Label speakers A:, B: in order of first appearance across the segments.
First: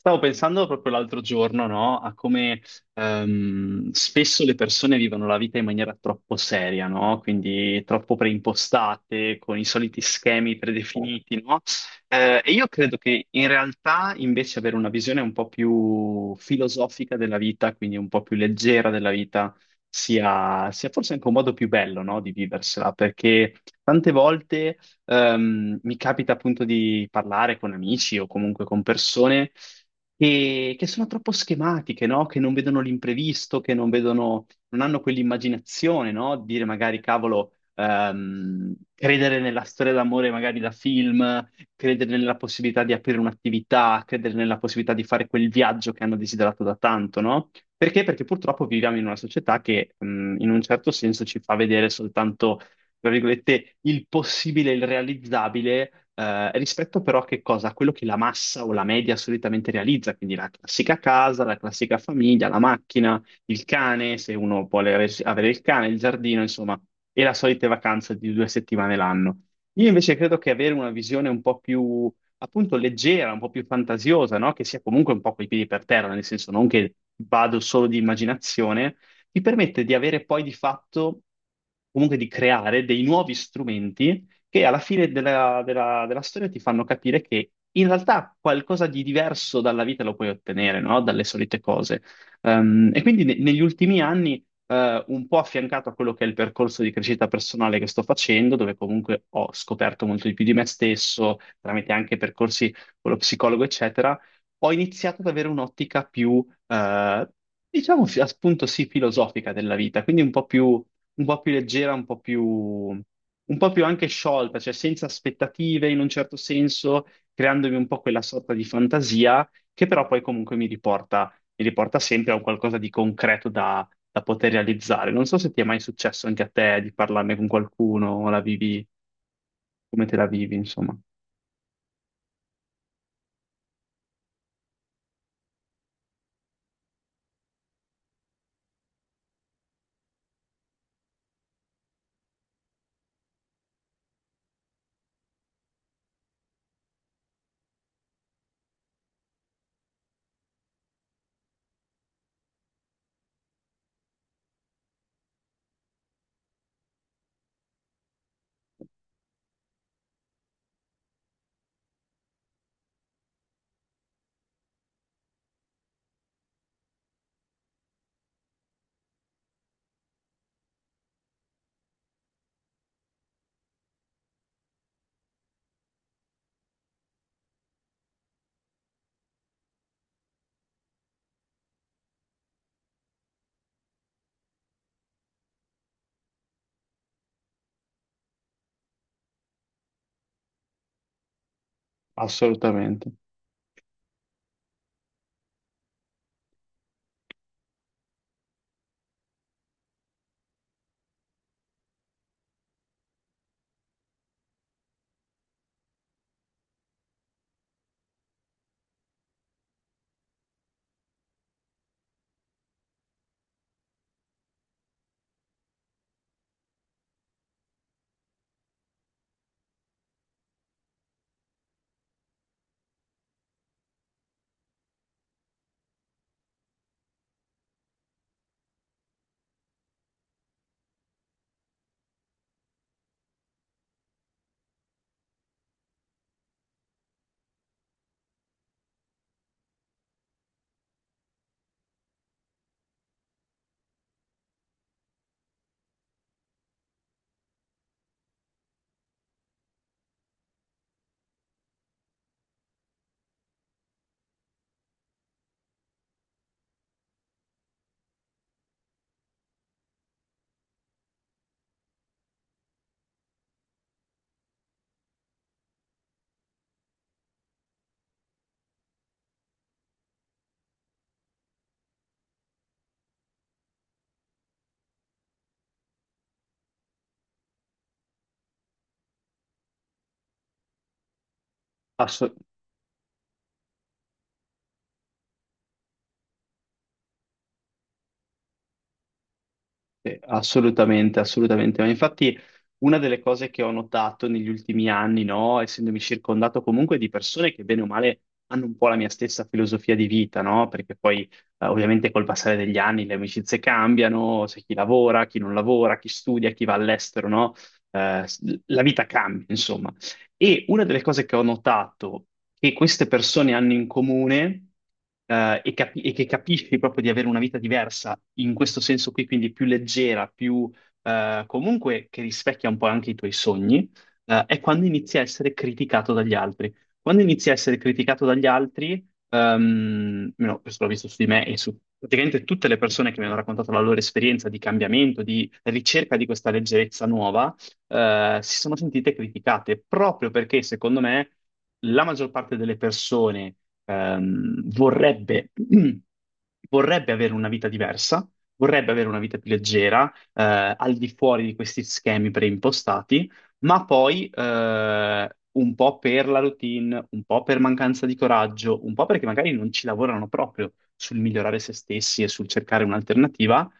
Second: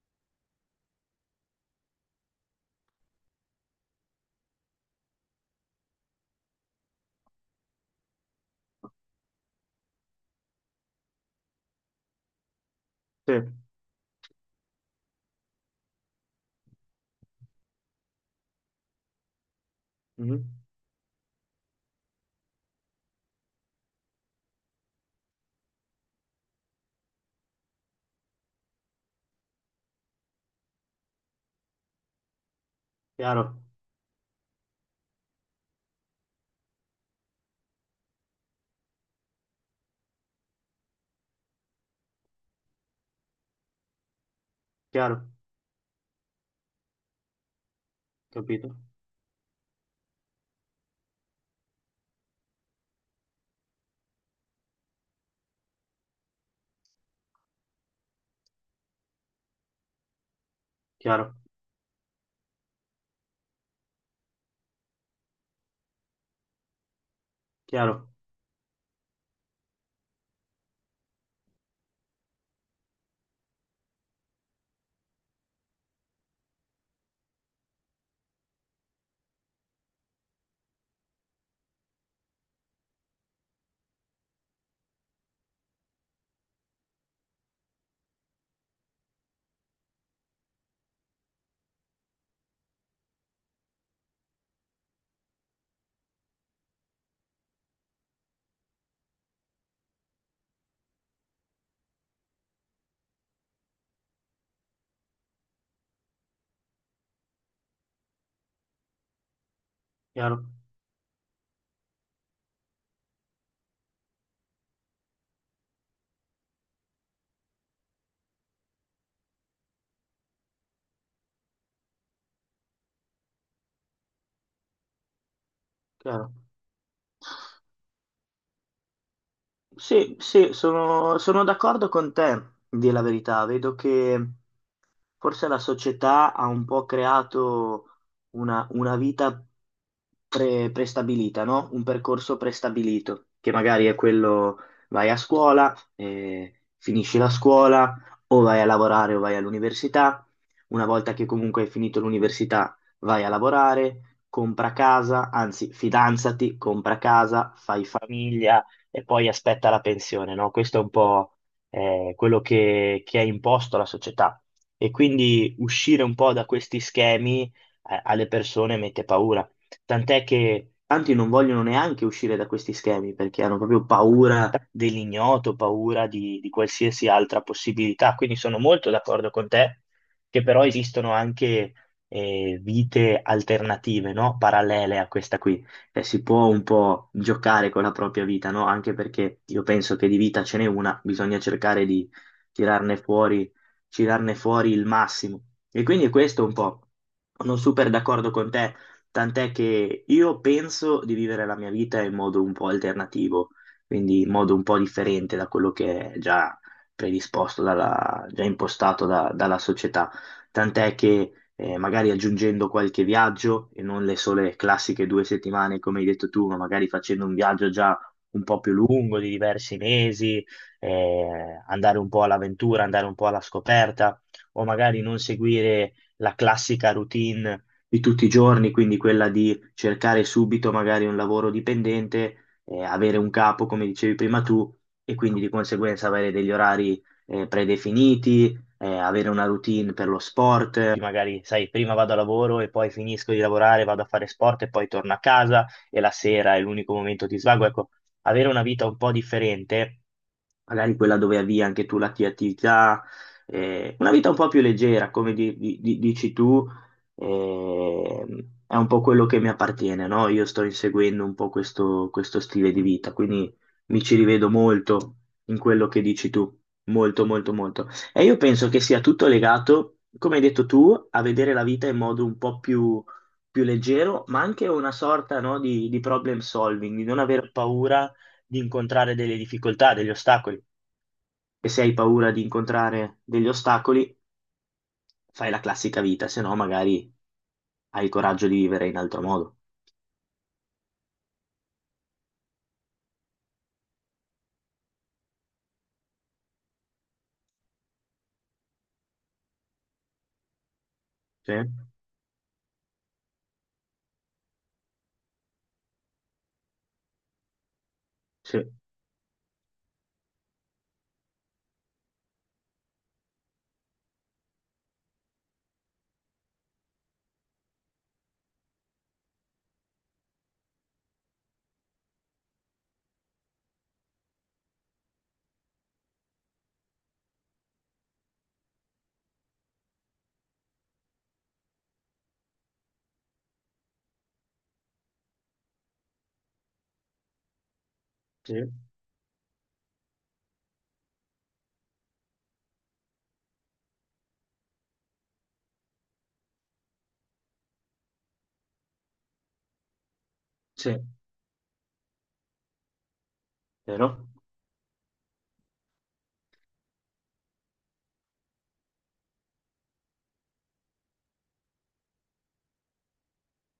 A: Stavo pensando proprio l'altro giorno, no, a come spesso le persone vivono la vita in maniera troppo seria, no? Quindi troppo preimpostate, con i soliti schemi predefiniti, no? E io credo che
B: Sì.
A: in realtà invece avere una visione un po' più filosofica della vita, quindi un po' più leggera della vita,
B: Mhm.
A: sia forse anche un modo più bello, no, di viversela, perché tante volte mi capita appunto di parlare con amici o comunque con persone che sono troppo schematiche, no? Che non vedono
B: Chiaro.
A: l'imprevisto, che non vedono, non hanno quell'immaginazione, no? Dire magari, cavolo, credere nella storia d'amore magari da film, credere nella possibilità di aprire un'attività, credere nella possibilità di
B: Chiaro.
A: fare quel viaggio che hanno desiderato da tanto, no? Perché? Perché purtroppo
B: Capito.
A: viviamo in una società che, in un certo senso ci fa vedere soltanto tra virgolette, il possibile, il realizzabile, rispetto però a che cosa? A quello che la massa o la media solitamente realizza, quindi la classica
B: Chiaro.
A: casa, la classica famiglia, la macchina, il cane, se uno vuole avere il cane, il giardino, insomma, e la solita
B: Chiaro.
A: vacanza di 2 settimane l'anno. Io invece credo che avere una visione un po' più, appunto, leggera, un po' più fantasiosa, no? Che sia comunque un po' coi piedi per terra, nel senso non che vado solo di immaginazione, ti permette di avere poi di fatto, comunque di creare dei nuovi strumenti che alla fine della storia ti fanno capire che in realtà qualcosa di diverso dalla vita lo puoi ottenere, no? Dalle solite cose. E quindi negli ultimi anni un po' affiancato a quello che è il percorso di crescita personale che sto facendo, dove comunque ho scoperto molto di più di me stesso, tramite anche percorsi con lo psicologo, eccetera, ho iniziato ad avere un'ottica più eh, diciamo appunto sì, filosofica della vita, quindi
B: Chiaro.
A: un po' più leggera, un po' più anche sciolta, cioè senza aspettative in un certo senso, creandomi un po' quella sorta di fantasia che però poi comunque mi riporta sempre a un qualcosa di concreto da, da poter realizzare. Non so se ti è mai successo
B: Chiaro.
A: anche a te di parlarne con qualcuno o la vivi come te
B: Sì,
A: la
B: sì,
A: vivi, insomma.
B: sono d'accordo con te, di la verità. Vedo che forse la società ha un po' creato una vita prestabilita, no? Un percorso prestabilito, che magari è quello: vai a scuola, finisci la scuola, o vai a lavorare o vai all'università. Una volta che comunque hai finito l'università, vai a lavorare, compra casa, anzi, fidanzati, compra casa, fai famiglia e poi aspetta la pensione, no? Questo è un po' quello che è imposto alla società. E quindi uscire un po' da questi schemi alle persone mette paura. Tant'è che tanti non vogliono neanche uscire da questi schemi perché hanno proprio paura dell'ignoto, paura di qualsiasi altra possibilità. Quindi sono molto d'accordo con te che però esistono anche vite alternative, no? Parallele a questa qui si può un po' giocare con la propria vita, no? Anche perché io penso che di vita ce n'è una, bisogna cercare di tirarne
A: Assolutamente.
B: fuori, tirarne fuori il massimo. E quindi questo è un po', sono super d'accordo con te, tant'è che io penso di vivere la mia vita in modo un po' alternativo, quindi in modo un po' differente da quello che è già predisposto, già impostato dalla società. Tant'è che magari aggiungendo qualche viaggio e non le sole classiche 2 settimane, come hai detto tu, ma magari facendo un viaggio già un po' più lungo, di diversi mesi, andare un po' all'avventura, andare un po' alla scoperta, o magari non seguire la classica routine di tutti i giorni, quindi quella di cercare subito magari un lavoro dipendente, avere un capo, come dicevi prima tu, e quindi di conseguenza avere degli orari predefiniti, avere una routine per lo sport, magari sai, prima vado a lavoro e poi finisco di lavorare, vado a fare sport e poi torno a casa e la sera è l'unico momento di svago. Ecco, avere una vita un po' differente, magari quella dove avvii anche tu la tua attività, una vita un po' più leggera, come dici tu, eh, è un po' quello che mi appartiene, no? Io sto inseguendo un po' questo stile di vita, quindi mi ci rivedo molto in quello che dici tu, molto, molto, molto. E io penso che sia tutto legato, come hai detto tu, a vedere la vita in modo un po' più leggero, ma anche una sorta, no, di problem solving, di non aver paura di incontrare delle difficoltà, degli ostacoli, e se hai paura di incontrare degli ostacoli, fai la classica vita, se no magari hai il coraggio di vivere in altro modo.
A: Assolutamente, assolutamente. Ma infatti una delle cose che ho notato negli ultimi anni, no, essendomi circondato comunque di persone che bene o male hanno un po' la mia stessa filosofia di vita, no? Perché poi
B: Sì,
A: ovviamente col passare degli anni le amicizie cambiano, c'è chi lavora, chi non lavora, chi studia, chi va all'estero, no?
B: sì,
A: La vita cambia, insomma. E una delle cose che ho notato che queste persone hanno in comune, e, che capisci proprio di avere una vita diversa in questo senso qui, quindi più leggera, più comunque che rispecchia un po' anche i tuoi sogni, è quando inizi a essere criticato dagli altri. Quando inizi a essere criticato dagli altri, almeno questo l'ho visto su di me e su praticamente tutte le persone che mi hanno raccontato la loro esperienza di cambiamento, di ricerca di questa leggerezza nuova
B: sì,
A: si sono sentite criticate proprio perché, secondo me, la maggior parte delle persone vorrebbe, vorrebbe avere una vita diversa, vorrebbe avere una vita più leggera, al
B: sì.
A: di fuori di questi schemi preimpostati, ma poi
B: Vero?
A: un po' per la routine, un po' per mancanza di coraggio, un po' perché magari non ci lavorano proprio sul migliorare se stessi e sul cercare un'alternativa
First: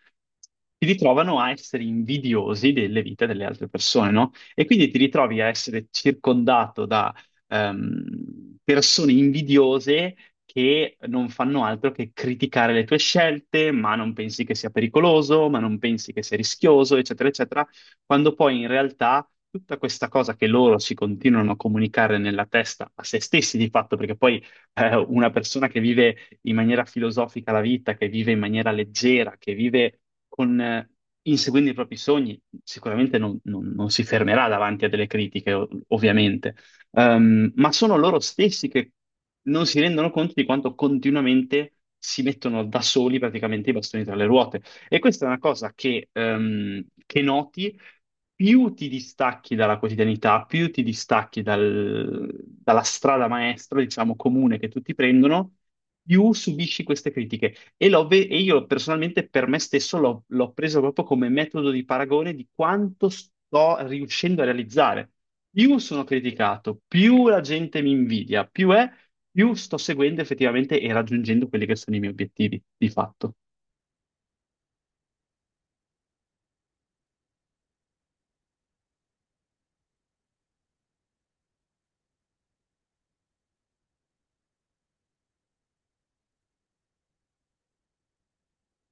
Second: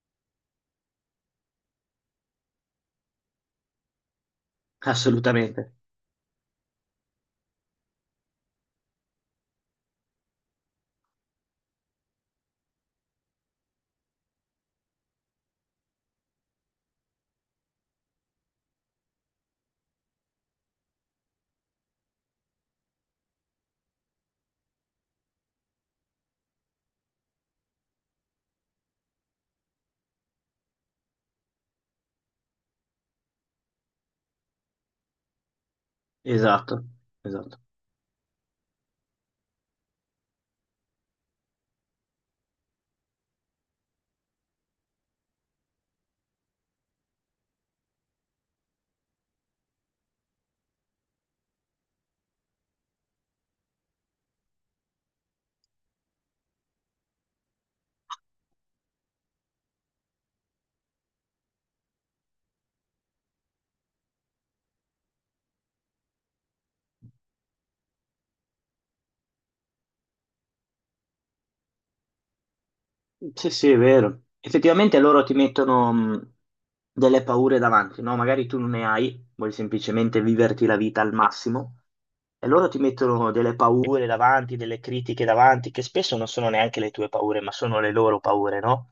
A: ti ritrovano a essere invidiosi delle vite delle altre persone, no? E quindi ti ritrovi a
B: Assolutamente.
A: essere circondato da persone invidiose che non fanno altro che criticare le tue scelte, ma non pensi che sia pericoloso, ma non pensi che sia rischioso, eccetera, eccetera, quando poi in realtà tutta questa cosa che loro si continuano a comunicare nella testa a se stessi di fatto, perché poi una persona che vive in maniera filosofica la vita, che vive in maniera leggera, che vive con, inseguendo i propri sogni, sicuramente non, non si fermerà davanti a delle critiche, ovviamente.
B: Esatto, esatto.
A: Ma sono loro stessi che non si rendono conto di quanto continuamente si mettono da soli praticamente i bastoni tra le ruote. E questa è una cosa che noti più ti distacchi dalla quotidianità, più ti distacchi dalla strada maestra, diciamo, comune che tutti prendono, più subisci queste critiche. E, io personalmente per me stesso l'ho preso proprio come metodo di paragone di quanto sto riuscendo a realizzare. Più sono criticato, più la gente mi invidia, più sto seguendo effettivamente e raggiungendo quelli che sono i miei obiettivi, di fatto,
B: Sì, sì, è vero. Effettivamente loro ti mettono delle paure davanti, no? Magari tu non ne hai, vuoi semplicemente viverti la vita al massimo. E loro ti mettono delle paure davanti, delle critiche davanti, che spesso non sono neanche le tue paure, ma sono le loro paure, no?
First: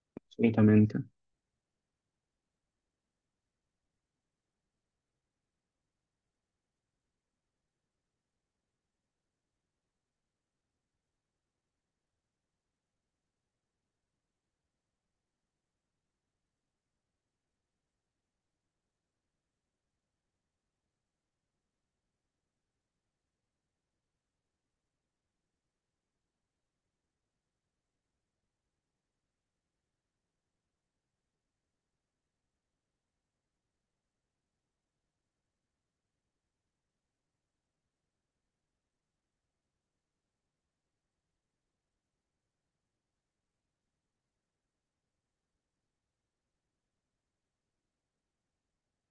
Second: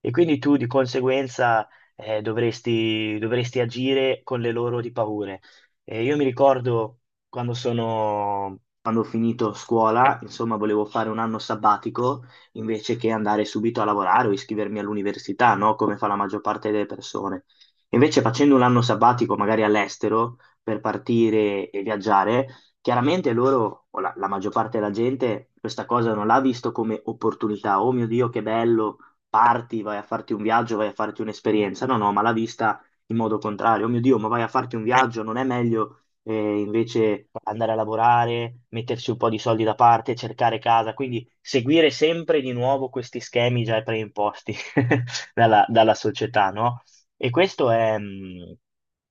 B: E quindi tu di
A: assolutamente.
B: conseguenza dovresti agire con le loro di paure. E io mi ricordo, quando ho finito scuola, insomma, volevo fare un anno sabbatico invece che andare subito a lavorare o iscrivermi all'università, no? Come fa la maggior parte delle persone. Invece facendo un anno sabbatico, magari all'estero, per partire e viaggiare. Chiaramente loro, o la maggior parte della gente, questa cosa non l'ha visto come opportunità. Oh mio Dio, che bello, parti, vai a farti un viaggio, vai a farti un'esperienza. No, no, ma l'ha vista in modo contrario. Oh mio Dio, ma vai a farti un viaggio, non è meglio invece andare a lavorare, mettersi un po' di soldi da parte, cercare casa? Quindi seguire sempre di nuovo questi schemi già preimposti dalla società, no? E questo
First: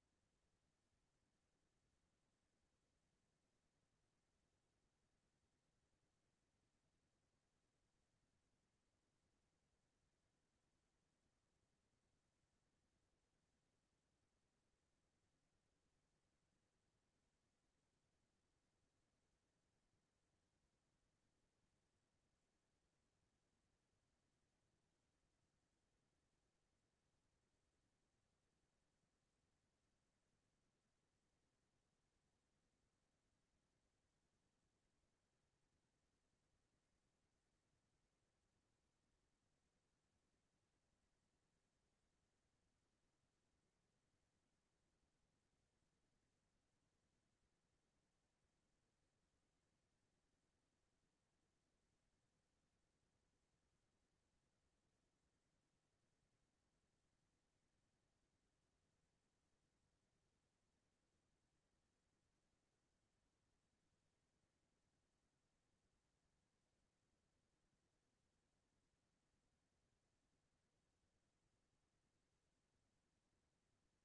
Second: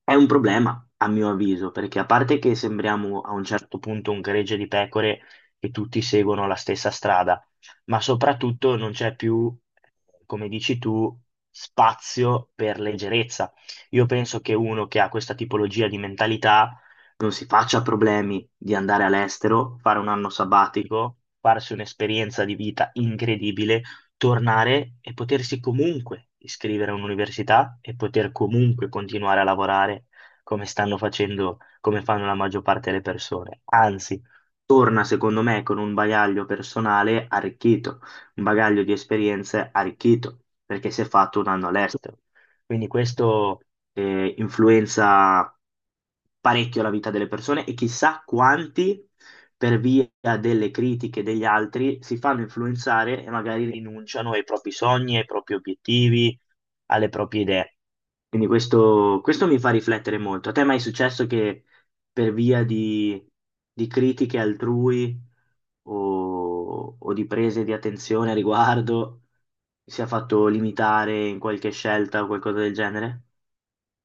B: è un problema, a mio avviso, perché a parte che sembriamo a un certo punto un gregge di pecore e tutti seguono la stessa strada, ma soprattutto non c'è più, come dici tu, spazio per leggerezza. Io penso che uno che ha questa tipologia di mentalità non si faccia problemi di andare all'estero, fare un anno sabbatico, farsi un'esperienza di vita incredibile, tornare e potersi comunque iscrivere a un'università e poter comunque continuare a lavorare come stanno facendo, come fanno la maggior parte delle persone. Anzi, torna secondo me con un bagaglio personale arricchito, un bagaglio di esperienze arricchito, perché si è fatto un anno all'estero. Quindi questo influenza parecchio la vita delle persone, e chissà quanti, per via delle critiche degli altri, si fanno influenzare e magari rinunciano ai propri sogni, ai propri obiettivi, alle proprie idee. Quindi questo mi fa riflettere molto. A te è mai successo che, per via di critiche altrui o di prese di attenzione a riguardo, sia fatto limitare in qualche scelta o qualcosa del genere?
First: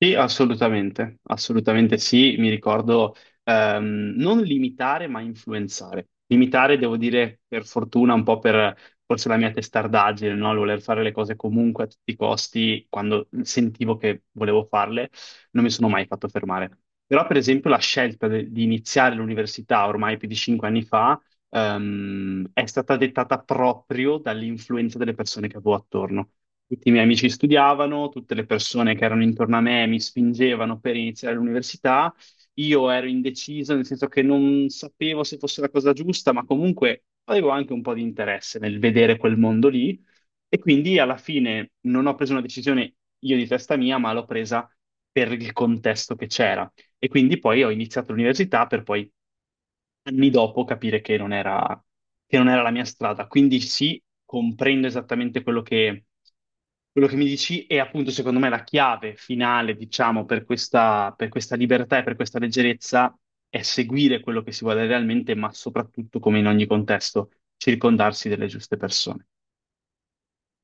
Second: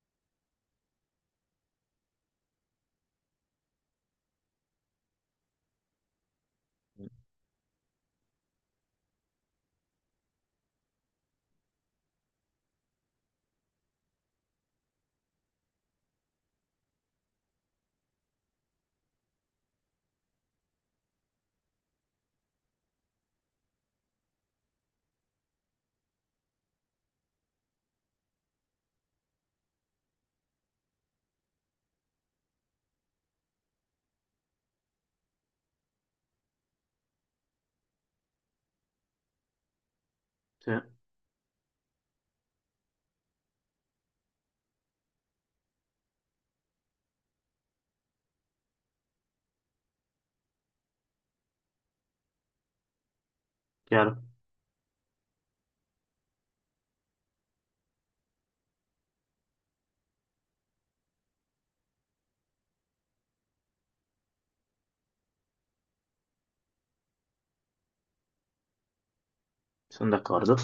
A: Sì, assolutamente, assolutamente sì, mi ricordo non limitare ma influenzare. Limitare, devo dire, per fortuna, un po' per forse la mia testardaggine, no? Il voler fare le cose comunque a tutti i costi, quando sentivo che volevo farle, non mi sono mai fatto fermare. Però, per esempio, la scelta di iniziare l'università ormai più di 5 anni fa è stata dettata proprio dall'influenza delle persone che avevo attorno. Tutti i miei amici studiavano, tutte le persone che erano intorno a me mi spingevano per iniziare l'università. Io ero indeciso, nel senso che non sapevo se fosse la cosa giusta, ma comunque avevo anche un po' di interesse nel vedere quel mondo lì. E
B: Sì,
A: quindi alla fine non ho preso una decisione io di testa mia, ma l'ho presa per il contesto che c'era. E quindi poi ho iniziato l'università per poi anni dopo capire che non era la mia strada. Quindi sì,
B: chiaro,
A: comprendo esattamente quello che mi dici e appunto secondo me la chiave finale, diciamo, per questa libertà e per questa leggerezza è seguire quello che si vuole realmente, ma soprattutto, come in ogni contesto, circondarsi delle giuste persone.
B: sono d'accordo.